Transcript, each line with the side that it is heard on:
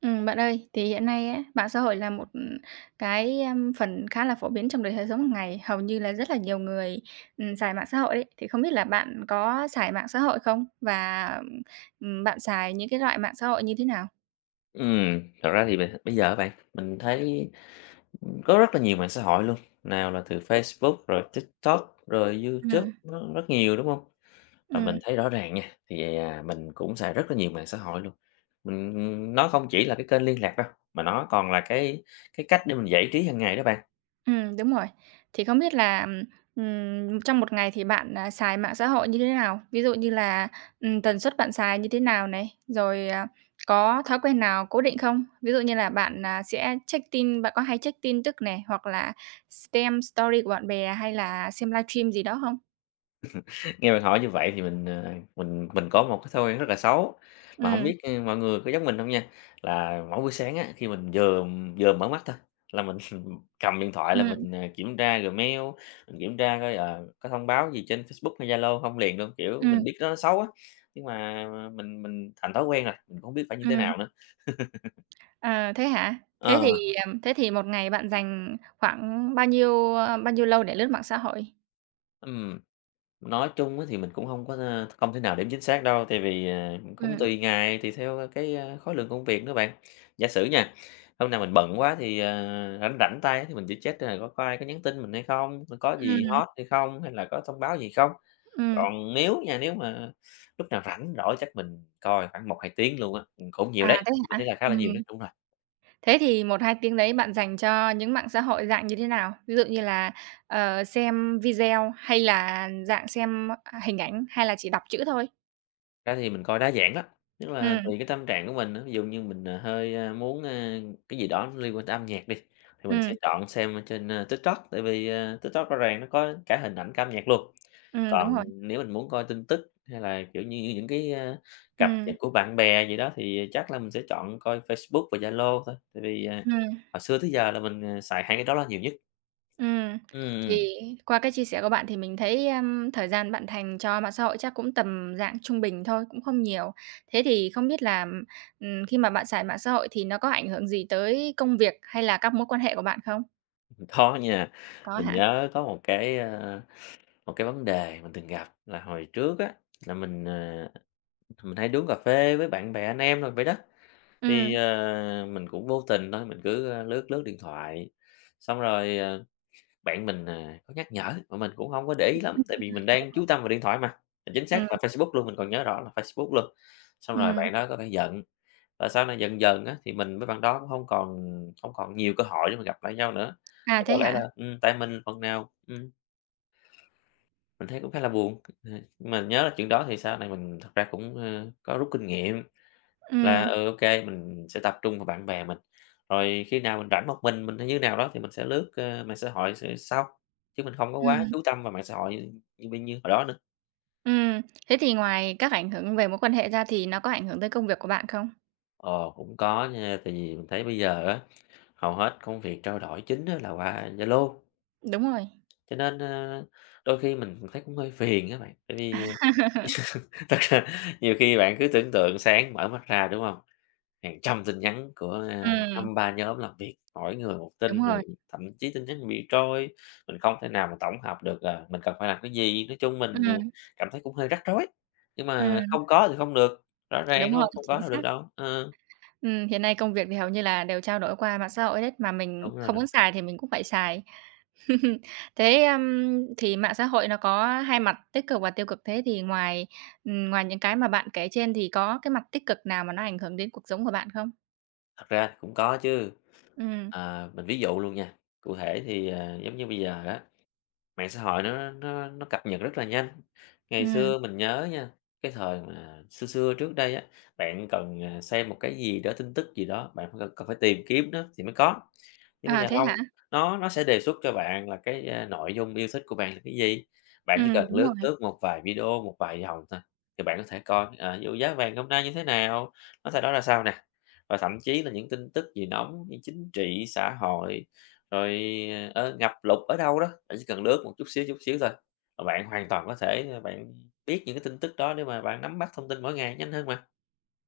right: Bạn ơi, thì hiện nay á, mạng xã hội là một phần khá là phổ biến trong đời sống hàng ngày, hầu như là rất là nhiều người, xài mạng xã hội ấy. Thì không biết là bạn có xài mạng xã hội không? Và, bạn xài những cái loại mạng xã hội như thế nào?
left: Thật ra thì mình bây giờ á bạn, mình thấy, có rất là nhiều mạng xã hội luôn, nào là từ Facebook, rồi TikTok, rồi YouTube,
right: Ừm.
left: nó rất nhiều, đúng không? Và mình
right: Ừm.
left: thấy rõ ràng nha, thì, mình cũng xài rất là nhiều mạng xã hội luôn. Mình nó không chỉ là cái kênh liên lạc đâu, mà nó còn là cái cách để mình giải trí hàng ngày đó bạn.
right: Đúng rồi. Thì không biết là, trong một ngày thì bạn, xài mạng xã hội như thế nào? Ví dụ như là, tần suất bạn xài như thế nào này? Rồi, có thói quen nào cố định không? Ví dụ như là bạn, sẽ check tin bạn có hay check tin tức này, hoặc là xem story của bạn bè hay là xem livestream gì đó không?
left: Nghe bạn hỏi như vậy thì mình, mình có một cái thói quen rất là xấu, mà không
right: Ừm,
left: biết, mọi người có giống mình không nha, là mỗi buổi sáng á, khi mình vừa vừa mở mắt thôi là mình cầm điện thoại là
right: ừm,
left: mình, kiểm tra Gmail, mình kiểm tra coi, có thông báo gì trên Facebook hay Zalo không liền luôn, kiểu, mình
right: ừm,
left: biết nó xấu á, nhưng mà mình thành thói quen rồi, mình không biết phải như thế
right: ừm.
left: nào nữa.
right: À, thế hả? Thế
left: Ờ,
right: thì, ừm, thế thì một ngày bạn dành khoảng bao nhiêu, bao nhiêu lâu để lướt mạng xã hội?
left: ừm. Nói chung á thì mình cũng không có, không thể nào đếm chính xác đâu, tại vì, cũng
right: Ừm,
left: tùy ngày, tùy theo cái, khối lượng công việc nữa bạn. Giả sử nha, hôm nào mình bận quá thì, rảnh rảnh tay thì mình chỉ check coi là có ai có nhắn tin mình hay không, có gì
right: ừm,
left: hot hay không, hay là có thông báo gì không.
right: ừm.
left: Còn nếu nha, nếu mà lúc nào rảnh rỗi chắc mình coi khoảng một hai tiếng luôn á, cũng nhiều
right: À,
left: đấy,
right: thế
left: mình thấy
right: hả?
left: là khá là nhiều đấy,
right: Ừm.
left: đúng rồi.
right: Thế thì một 2 tiếng đấy bạn dành cho những mạng xã hội dạng như thế nào? Ví dụ như là, xem video hay là dạng xem, hình ảnh hay là chỉ đọc chữ thôi?
left: Ra thì mình coi đa dạng lắm, tức là
right: Ừm,
left: tùy cái tâm trạng của mình á, ví dụ như mình, hơi, muốn, cái gì đó liên quan tới âm nhạc đi, thì mình sẽ
right: ừm,
left: chọn xem ở trên, TikTok, tại vì, TikTok rõ ràng nó có cả hình ảnh cả âm nhạc luôn.
right: đúng
left: Còn
right: rồi.
left: nếu mình muốn coi tin tức hay là, kiểu như như, những cái, cập nhật
right: Ừm,
left: của bạn bè gì đó thì chắc là mình sẽ chọn coi Facebook và Zalo thôi, tại vì,
right: ừm,
left: hồi xưa tới giờ là mình, xài hai cái đó là nhiều nhất.
right: ừm. Thì
left: Ừm,
right: qua cái chia sẻ của bạn thì mình thấy, thời gian bạn dành cho mạng xã hội chắc cũng tầm dạng trung bình thôi, cũng không nhiều. Thế thì không biết là, khi mà bạn xài mạng xã hội thì nó có ảnh hưởng gì tới công việc hay là các mối quan hệ của bạn không?
left: có nha,
right: Có
left: mình
right: hả?
left: nhớ có một cái, một cái vấn đề mình từng gặp là hồi trước á, là mình, mình hay uống cà phê với bạn bè anh em rồi vậy đó, thì,
right: Ừm,
left: mình cũng vô tình thôi, mình cứ, lướt lướt điện thoại, xong rồi, bạn mình, có nhắc nhở mà mình cũng không có để ý lắm, tại vì mình đang chú tâm vào điện thoại mà, chính
right: ừm.
left: xác là Facebook luôn, mình còn nhớ rõ là Facebook luôn. Xong rồi
right: Ừm,
left: bạn đó có vẻ giận, và sau này dần dần á, thì mình với bạn đó cũng không còn nhiều cơ hội để mà gặp lại nhau nữa.
right: à,
left: Chắc
right: thế
left: có lẽ là,
right: hả?
left: tại mình phần nào. Mình thấy cũng khá là buồn, mình nhớ là chuyện đó thì sau này mình thật ra cũng, có rút kinh nghiệm là,
right: Ừm,
left: mình sẽ tập trung vào bạn bè mình, rồi khi nào mình rảnh một mình hay như nào đó thì mình sẽ lướt, mạng xã hội sau, chứ mình không có quá
right: ừm,
left: chú tâm vào mạng xã hội như như bên như hồi đó nữa.
right: ừm. Thế thì ngoài các ảnh hưởng về mối quan hệ ra thì nó có ảnh hưởng tới công việc của bạn không?
left: Ồ, cũng có nha, tại vì mình thấy bây giờ á, hầu hết công việc trao đổi chính á là qua Zalo,
right: Đúng rồi,
left: cho nên, đôi khi mình thấy cũng hơi phiền các bạn, tại vì thật ra nhiều khi bạn cứ tưởng tượng sáng mở mắt ra, đúng không? Hàng trăm tin nhắn của,
right: ừm,
left: 2-3 nhóm làm việc, mỗi người một
right: đúng
left: tin, rồi
right: rồi,
left: thậm chí tin nhắn bị trôi, mình không thể nào mà tổng hợp được là mình cần phải làm cái gì. Nói chung mình,
right: ừm,
left: cảm thấy cũng hơi rắc rối, nhưng mà
right: ừm,
left: không có thì không được, rõ ràng,
right: đúng
left: đúng
right: rồi,
left: hông? Không có
right: chính
left: đâu được
right: xác.
left: đâu. Ờ,
right: Hiện nay công việc thì hầu như là đều trao đổi qua mạng xã hội hết, mà mình
left: đúng rồi,
right: không
left: đúng.
right: muốn
left: rồi.
right: xài thì mình cũng phải xài. Thế, thì mạng xã hội nó có hai mặt tích cực và tiêu cực, thế thì ngoài, ngoài những cái mà bạn kể trên thì có cái mặt tích cực nào mà nó ảnh hưởng đến cuộc sống của bạn không?
left: Thật ra thì cũng có chứ,
right: Ừm,
left: mình ví dụ luôn nha, cụ thể thì, giống như bây giờ đó. Mạng xã hội nó cập nhật rất là nhanh. Ngày
right: ừm,
left: xưa mình nhớ nha, cái thời mà xưa xưa trước đây á, bạn cần, xem một cái gì đó, tin tức gì đó, bạn phải cần cần phải tìm kiếm nó thì mới có. Nhưng bây
right: à,
left: giờ
right: thế
left: không,
right: hả?
left: nó sẽ đề xuất cho bạn là cái, nội dung yêu thích của bạn là cái gì. Bạn chỉ cần
right: Đúng
left: lướt
right: rồi.
left: lướt một vài video, một vài dòng thôi, thì bạn có thể coi, ví dụ giá vàng hôm nay như thế nào, nó sẽ đó ra sao nè. Và thậm chí là những tin tức gì nóng như chính trị, xã hội rồi, ngập lụt ở đâu đó, bạn chỉ cần lướt một chút xíu thôi, là bạn hoàn toàn có thể, bạn biết những cái tin tức đó để mà bạn nắm bắt thông tin mỗi ngày nhanh hơn mà.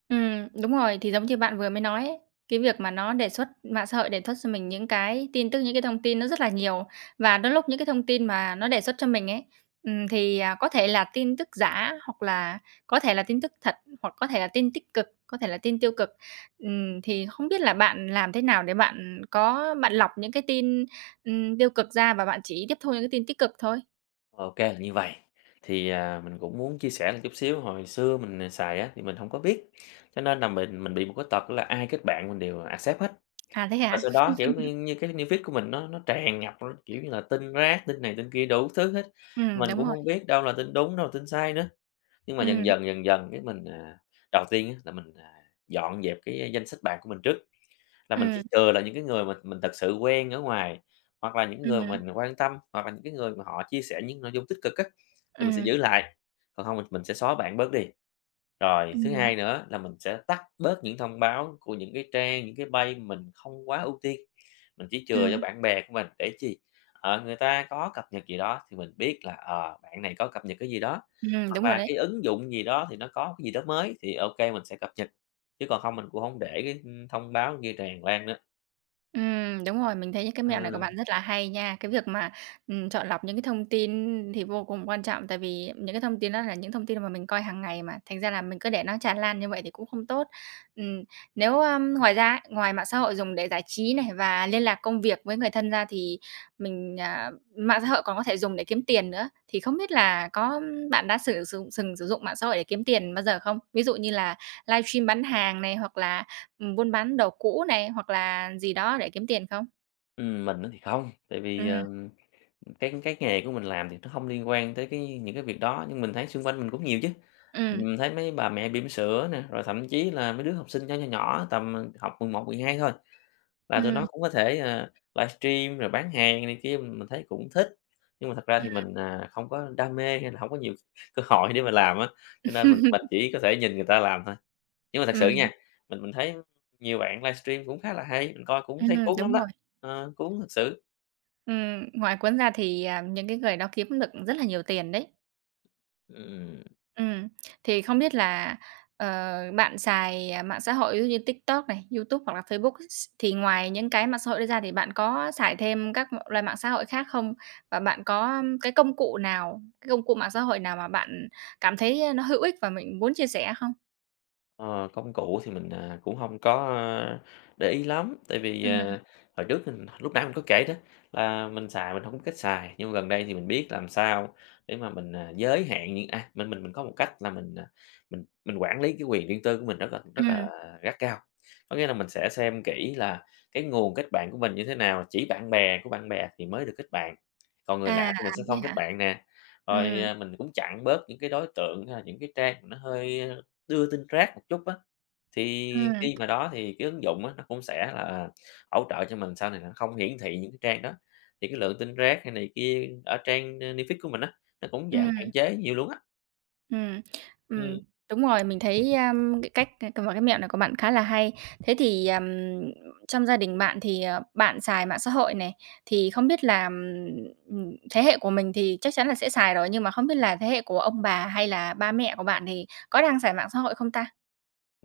right: Đúng rồi, thì giống như bạn vừa mới nói ấy, cái việc mà nó đề xuất mạng xã hội đề xuất cho mình những cái tin tức, những cái thông tin nó rất là nhiều, và đôi lúc những cái thông tin mà nó đề xuất cho mình ấy, thì, có thể là tin tức giả hoặc là có thể là tin tức thật, hoặc có thể là tin tích cực, có thể là tin tiêu cực. Thì không biết là bạn làm thế nào để bạn có bạn lọc những cái tin, tiêu cực ra và bạn chỉ tiếp thu những cái tin tích cực thôi?
left: Ok là như vậy. Thì, mình cũng muốn chia sẻ một chút xíu, hồi xưa mình, xài á thì mình không có biết, cho nên là mình bị một cái tật là ai kết bạn mình đều accept hết.
right: À, thế
left: Và
right: hả?
left: sau đó, kiểu như như, cái news feed của mình nó tràn ngập, nó, kiểu như là, tin rác, tin này tin kia đủ thứ hết, mình
right: Đúng
left: cũng
right: rồi.
left: không biết đâu là tin đúng, đâu là tin sai nữa. Nhưng mà dần
right: Ừm,
left: dần, dần dần cái mình, đầu tiên á là mình, dọn dẹp cái danh sách bạn của mình trước, là mình chỉ
right: ừm,
left: chừa là những cái người mà mình thật sự quen ở ngoài, hoặc là những
right: ừm,
left: người mình quan tâm, hoặc là những cái người mà họ chia sẻ những nội dung tích cực á, thì mình sẽ
right: ừm,
left: giữ lại, còn không mình sẽ xóa bạn bớt đi. Rồi, thứ
right: ừm.
left: hai nữa là mình sẽ tắt bớt những thông báo của những cái trang, những cái bay mình không quá ưu tiên, mình chỉ chừa cho
right: Ừm,
left: bạn bè của mình để chi, người ta có cập nhật gì đó thì mình biết là, bạn này có cập nhật cái gì đó,
right: đúng
left: hoặc
right: rồi
left: là
right: đấy.
left: cái ứng dụng gì đó thì nó có cái gì đó mới thì ok mình sẽ cập nhật, chứ còn không mình cũng không để cái, thông báo kia tràn lan nữa.
right: Đúng rồi, mình thấy những cái
left: Ờ,
right: mẹo này của bạn rất là hay nha. Cái việc mà, chọn lọc những cái thông tin thì vô cùng quan trọng, tại vì những cái thông tin đó là những thông tin mà mình coi hàng ngày mà, thành ra là mình cứ để nó tràn lan như vậy thì cũng không tốt. Ừm, nếu, ngoài ra ấy, ngoài mạng xã hội dùng để giải trí này và liên lạc công việc với người thân ra thì mình, à mạng xã hội còn có thể dùng để kiếm tiền nữa, thì không biết là có bạn đã sử dụng sừng sử dụng mạng xã hội để kiếm tiền bao giờ không? Ví dụ như là livestream bán hàng này, hoặc là buôn bán đồ cũ này, hoặc là gì đó để kiếm tiền không?
left: mình á thì không, tại vì,
right: Ừm,
left: cái nghề của mình làm thì nó không liên quan tới cái những cái việc đó, nhưng mình thấy xung quanh mình cũng nhiều chứ.
right: ừm,
left: Mình thấy mấy bà mẹ bỉm sữa nè, rồi thậm chí là mấy đứa học sinh nhỏ, nhỏ nhỏ tầm, một 11, hai thôi, là tụi nó
right: ừm,
left: cũng có thể, livestream rồi bán hàng này kia, mình thấy cũng thích. Nhưng mà thật ra
right: ừm,
left: thì mình, không có đam mê hay là không có nhiều cơ hội để mà làm á, cho nên mình chỉ có thể nhìn người ta làm thôi. Nhưng mà thật sự
right: ừm,
left: nha, mình thấy nhiều bạn livestream cũng khá là hay, mình coi cũng thấy cuốn lắm
right: đúng
left: đó,
right: rồi.
left: cuốn thật sự.
right: Ngoài cuốn ra thì, những cái người đó kiếm được rất là nhiều tiền đấy.
left: Ừm.
right: Ừm, thì không biết là, ờ, bạn xài, mạng xã hội ví dụ như TikTok này, YouTube hoặc là Facebook s thì ngoài những cái mạng xã hội đấy ra thì bạn có xài thêm các m loại mạng xã hội khác không? Và bạn có cái công cụ nào, cái công cụ mạng xã hội nào mà bạn cảm thấy nó hữu ích và mình muốn chia sẻ không?
left: Ờ, công cụ thì mình, cũng không có, để ý lắm, tại vì,
right: Ừm,
left: hồi trước mình lúc nãy mình có kể đó là mình xài mình không có cách xài, nhưng mà gần đây thì mình biết làm sao để mà mình, giới hạn mình có một cách là mình, mình quản lý cái quyền riêng tư của mình rất là
right: ừm.
left: gắt gao. Có nghĩa là mình sẽ xem kỹ là cái nguồn kết bạn của mình như thế nào, chỉ bạn bè của bạn bè thì mới được kết bạn, còn người lạ
right: À,
left: thì mình
right: à,
left: sẽ
right: thế
left: không kết
right: hả?
left: bạn nè. Rồi,
right: Ừm,
left: mình cũng chặn bớt những cái đối tượng hay là những cái trang mà nó hơi đưa tin rác một chút á, thì
right: ừm,
left: khi mà đó thì cái ứng dụng á, nó cũng sẽ là hỗ trợ cho mình sau này là nó không hiển thị những cái trang đó, thì cái lượng tin rác hay này kia ở trang, News của mình á, nó cũng giảm
right: ừm,
left: hạn chế nhiều luôn á.
right: ừm,
left: Ừm,
right: ừm, đúng rồi, mình thấy, cái cách cái c cái mẹo này của bạn khá là hay. Thế thì, trong gia đình bạn thì, bạn xài mạng xã hội này, thì không biết là, thế hệ của mình thì chắc chắn là sẽ xài rồi, nhưng mà không biết là thế hệ của ông bà hay là ba mẹ của bạn thì có đang xài mạng xã hội không ta?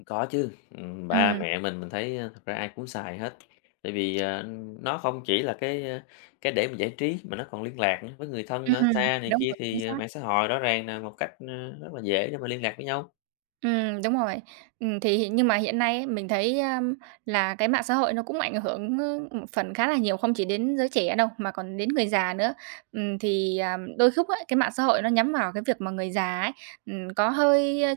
left: có chứ. Ba
right: Ừm,
left: mẹ mình thấy, thật ra ai cũng xài hết, tại vì, nó không chỉ là cái, cái để mà giải trí mà nó còn liên lạc nữa với người thân ở
right: ừm,
left: xa này
right: đúng
left: kia
right: rồi, chính
left: thì,
right: xác.
left: mạng xã hội rõ ràng là một cách, rất là dễ để mà liên lạc với nhau.
right: Đúng rồi. Nhưng mà hiện nay ấy, mình thấy, là cái mạng xã hội nó cũng ảnh hưởng, một phần khá là nhiều, không chỉ đến giới trẻ đâu, mà còn đến người già nữa. Thì, đôi lúc ấy, cái mạng xã hội nó nhắm vào cái việc mà người già ấy, có hơi,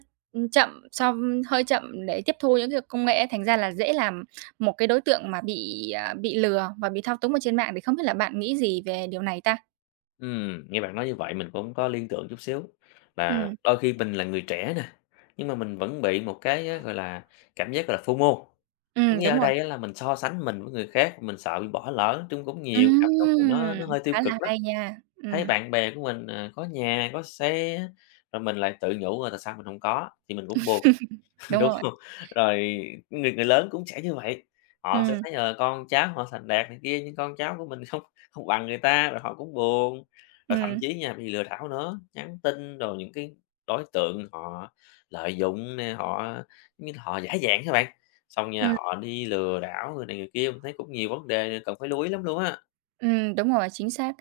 right: chậm so hơi chậm để tiếp thu những cái công nghệ ấy, thành ra là dễ làm một cái đối tượng mà bị, bị lừa và bị thao túng ở trên mạng, thì không biết là bạn nghĩ gì về điều này ta?
left: Nghe bạn nói như vậy mình cũng có liên tưởng chút xíu, là
right: Ừm,
left: đôi khi mình là người trẻ nè, nhưng mà mình vẫn bị một cái á, gọi là, cảm giác, gọi là, FOMO. Có nghĩa ở
right: đúng rồi.
left: đây á là mình so sánh mình với người khác, mình sợ bị bỏ lỡ, chung cũng nhiều cảm xúc mà
right: Ừm,
left: nó hơi tiêu
right: khá là
left: cực lắm.
right: hay nha.
left: Thấy bạn bè của mình, à, có nhà, có xe, rồi mình lại tự nhủ, ờ, tại sao mình không có, thì mình cũng buồn.
right: Đúng
left: Đúng
right: rồi.
left: hông? Rồi người người lớn cũng sẽ như vậy, họ sẽ
right: Ừm.
left: thấy, ờ, con cháu họ thành đạt này kia nhưng con cháu của mình không không bằng người ta, rồi họ cũng buồn. Rồi thậm
right: Ừm,
left: chí nha, bị lừa đảo nữa, nhắn tin rồi những cái đối tượng họ lợi dụng nè, họ như là họ giả dạng các bạn, xong nha,
right: ừm.
left: họ đi lừa đảo người này người kia, mình thấy cũng nhiều vấn đề cần phải lưu ý lắm luôn á.
right: Đúng rồi, chính xác.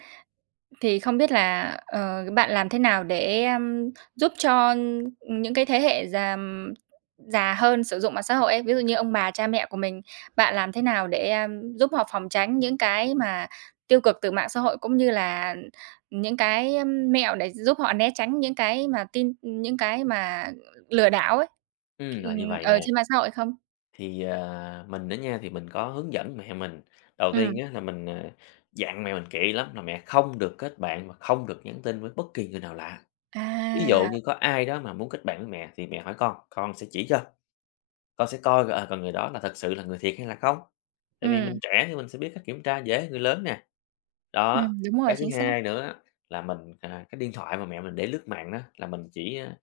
right: Thì không biết là, bạn làm thế nào để, giúp cho những cái thế hệ già già hơn sử dụng mạng xã hội ấy, ví dụ như ông bà, cha mẹ của mình, bạn làm thế nào để, giúp họ phòng tránh những cái mà tiêu cực từ mạng xã hội, cũng như là những cái, mẹo để giúp họ né tránh những cái mà tin những cái mà lừa đảo ấy,
left: Là
right: ừm,
left: như vậy nè.
right: trên mạng xã hội không?
left: Thì, à, mình á nha, thì mình có hướng dẫn mẹ mình. Đầu tiên
right: Ừm,
left: á là mình, dặn mẹ mình kỹ lắm là mẹ không được kết bạn và không được nhắn tin với bất kỳ người nào lạ. Ví dụ
right: à,
left: như có ai đó mà muốn kết bạn với mẹ thì mẹ hỏi con sẽ chỉ cho, con sẽ coi coi, ờ, còn người đó là thật sự là người thiệt hay là không. Tại vì mình
right: ừm,
left: trẻ thì mình sẽ biết cách kiểm tra dễ hơn người lớn nè. Đó,
right: đúng rồi,
left: cái thứ
right: chính xác.
left: hai nữa là mình, cái điện thoại mà mẹ mình để lướt mạng đó là mình chỉ,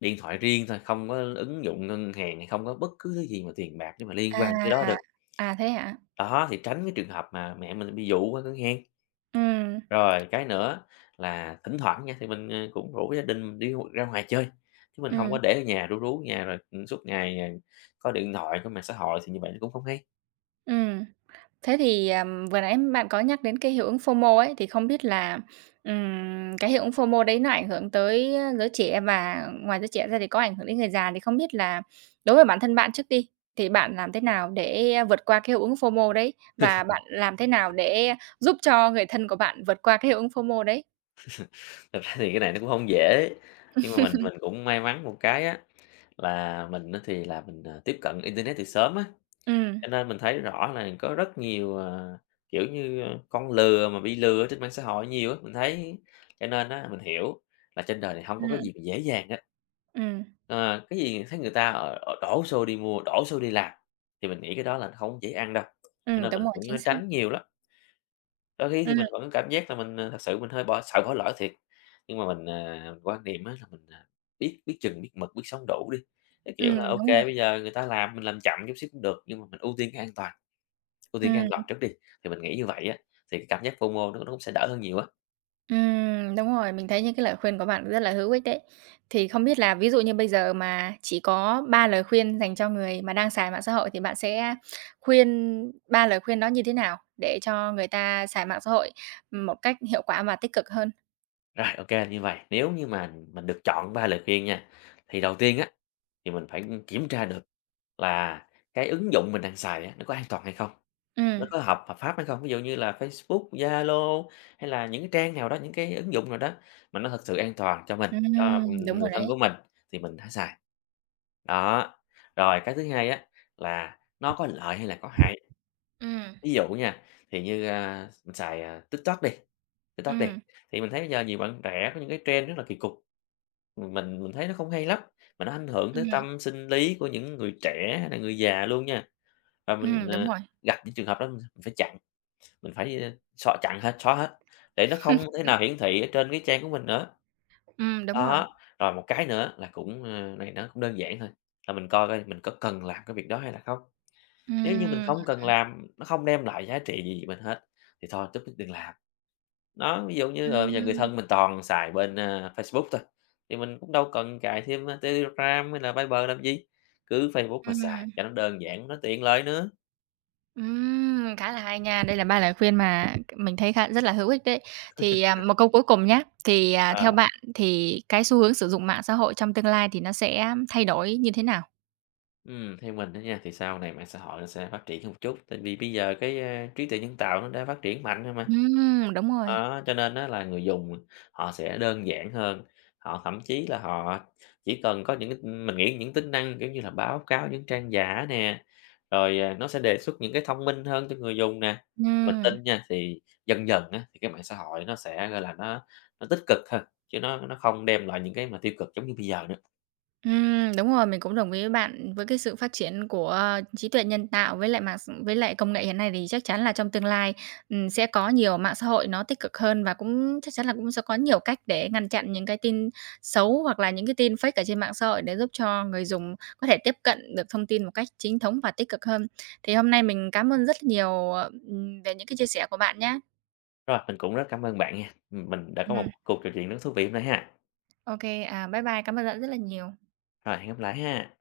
left: điện thoại riêng thôi, không có ứng dụng ngân hàng hay không có bất cứ thứ gì mà tiền bạc để mà liên quan tới cái
right: À,
left: đó được.
right: à, thế hả?
left: Đó, thì tránh cái trường hợp mà mẹ mình bị dụ qua ngân hàng.
right: Ừm,
left: Rồi cái nữa là thỉnh thoảng nha, thì mình, cũng rủ gia đình mình đi ra ngoài chơi, chứ mình không có
right: ừm,
left: để ở nhà rú rú ở nhà rồi, suốt ngày, à, coi điện thoại, có mạng xã hội thì như vậy nó cũng không hay.
right: ừm. Thế thì, vừa nãy bạn có nhắc đến cái hiệu ứng FOMO ấy, thì không biết là, cái hiệu ứng FOMO đấy nó ảnh hưởng tới, giới trẻ và ngoài giới trẻ ra thì có ảnh hưởng đến người già, thì không biết là đối với bản thân bạn trước đi, thì bạn làm thế nào để vượt qua cái hiệu ứng FOMO đấy? Và bạn làm thế nào để giúp cho người thân của bạn vượt qua cái hiệu ứng FOMO đấy?
left: Thật ra thì cái này nó cũng không dễ, nhưng mà mình cũng may mắn một cái á, là mình á thì là mình, tiếp cận internet từ sớm á.
right: Ừm,
left: Cho nên mình thấy rõ là có rất nhiều, ờ, kiểu như, ờ, con lừa mà bị lừa trên mạng xã hội nhiều á, mình thấy cho nên á mình hiểu là trên đời này không có cái
right: ừm,
left: gì mà dễ dàng á.
right: ừm,
left: Ờ, cái gì thấy người ta, đổ xô đi mua, đổ xô đi làm, thì mình nghĩ cái đó là không dễ ăn đâu, cho nên
right: đúng
left: mình
right: rồi,
left: cũng
right: chính xác.
left: tránh nhiều lắm. Đôi khi thì
right: Ừm,
left: mình vẫn cảm giác là mình, ờ, thật sự mình hơi sợ bỏ lỡ thiệt, nhưng mà mình, quan niệm á là mình, biết biết chừng, biết mực, biết sống đủ đi, cái kiểu là, ok
right: đúng rồi.
left: bây giờ người ta làm mình làm chậm chút xíu cũng được, nhưng mà mình ưu tiên cái an toàn. Ưu tiên cái ăn
right: Ừm.
left: vặt trước đi, thì mình nghĩ như vậy á, thì cái cảm giác FOMO nó cũng sẽ đỡ hơn nhiều á.
right: Đúng rồi, mình thấy những cái lời khuyên của bạn rất là hữu ích đấy. Thì không biết là ví dụ như bây giờ mà chỉ có 3 lời khuyên dành cho người mà đang xài mạng xã hội thì bạn sẽ khuyên 3 lời khuyên đó như thế nào để cho người ta xài mạng xã hội, một cách hiệu quả và tích cực hơn?
left: Rồi, ok như vậy. Nếu như mà mình được chọn 3 lời khuyên nha, thì đầu tiên á, thì mình phải kiểm tra được là cái ứng dụng mình đang xài á, nó có an toàn hay không? Nó
right: Ừm,
left: có hợp hợp pháp hay không? Ví dụ như là Facebook, Zalo hay là những cái trang nào đó, những cái ứng dụng nào đó mà nó thật sự an toàn cho mình, cho,
right: đúng
left: người
right: rồi đấy.
left: thân của mình thì mình hãy xài. Đó, rồi cái thứ hai á, là nó có lợi hay là có hại?
right: Ừm,
left: Ví dụ nha, thì như, mình xài, TikTok đi,
right: ừm,
left: thì mình thấy bây giờ nhiều bạn trẻ có những cái trend rất là kỳ cục, mình thấy nó không hay lắm, mà nó ảnh hưởng tới
right: ừm,
left: tâm sinh lý của những người trẻ hay là người già luôn nha. Và mình,
right: đúng rồi,
left: gặp những trường hợp đó mình phải chặn, mình phải, xóa chặn hết, xóa hết, để nó không thể nào hiển thị ở trên cái trang của mình nữa.
right: đúng rồi.
left: Đó, rồi một cái nữa là cũng, này nó cũng đơn giản thôi, là mình coi coi mình có cần làm cái việc đó hay là không. Nếu như mình
right: Ừm,
left: không cần làm, nó không đem lại giá trị gì mình hết thì thôi tốt nhất đừng làm. Nó ví dụ như, ờ, bây giờ người
right: ừm,
left: thân mình toàn xài bên, Facebook thôi, thì mình cũng đâu cần cài thêm, Telegram hay là Viber làm gì, cứ Facebook mà xài
right: ừm.
left: cho nó đơn giản, nó tiện lợi nữa.
right: Khá là hay nha. Đây là 3 lời khuyên mà mình thấy khá rất là hữu ích đấy. Thì, một câu cuối cùng nhé thì,
left: Ờ.
right: theo bạn thì cái xu hướng sử dụng mạng xã hội trong tương lai thì nó sẽ thay đổi như thế nào?
left: Theo mình đó nha, thì sau này mạng xã hội nó sẽ phát triển hơn một chút, tại vì bây giờ cái, trí tuệ nhân tạo nó đã phát triển mạnh rồi mà.
right: Đúng rồi.
left: Đó, cho nên á là người dùng họ sẽ đơn giản hơn, họ thậm chí là họ chỉ cần có những cái mình nghĩ những tính năng, kiểu như là, báo cáo những trang giả nè, rồi, à, nó sẽ đề xuất những cái thông minh hơn cho người dùng nè. Mình
right: Ừm.
left: tin nha, thì dần dần á, thì cái mạng xã hội nó sẽ, gọi là, nó tích cực hơn, chứ nó không đem lại những cái mà tiêu cực giống như bây giờ nữa.
right: Đúng rồi, mình cũng đồng ý với bạn. Với cái sự phát triển của ờ, trí tuệ nhân tạo với lại mạng s với lại công nghệ hiện nay thì chắc chắn là trong tương lai, sẽ có nhiều mạng xã hội nó tích cực hơn và cũng chắc chắn là cũng sẽ có nhiều cách để ngăn chặn những cái tin xấu hoặc là những cái tin fake ở trên mạng xã hội để giúp cho người dùng có thể tiếp cận được thông tin một cách chính thống và tích cực hơn. Thì hôm nay mình cảm ơn rất nhiều, về những cái chia sẻ của bạn nhé.
left: Rồi, mình cũng rất cảm ơn bạn nha, mình đã có
right: Ừm,
left: một cuộc trò chuyện rất thú vị hôm nay ha.
right: ô à, bye bye, cảm ơn bạn rất là nhiều.
left: Rồi, hẹn gặp lại ha.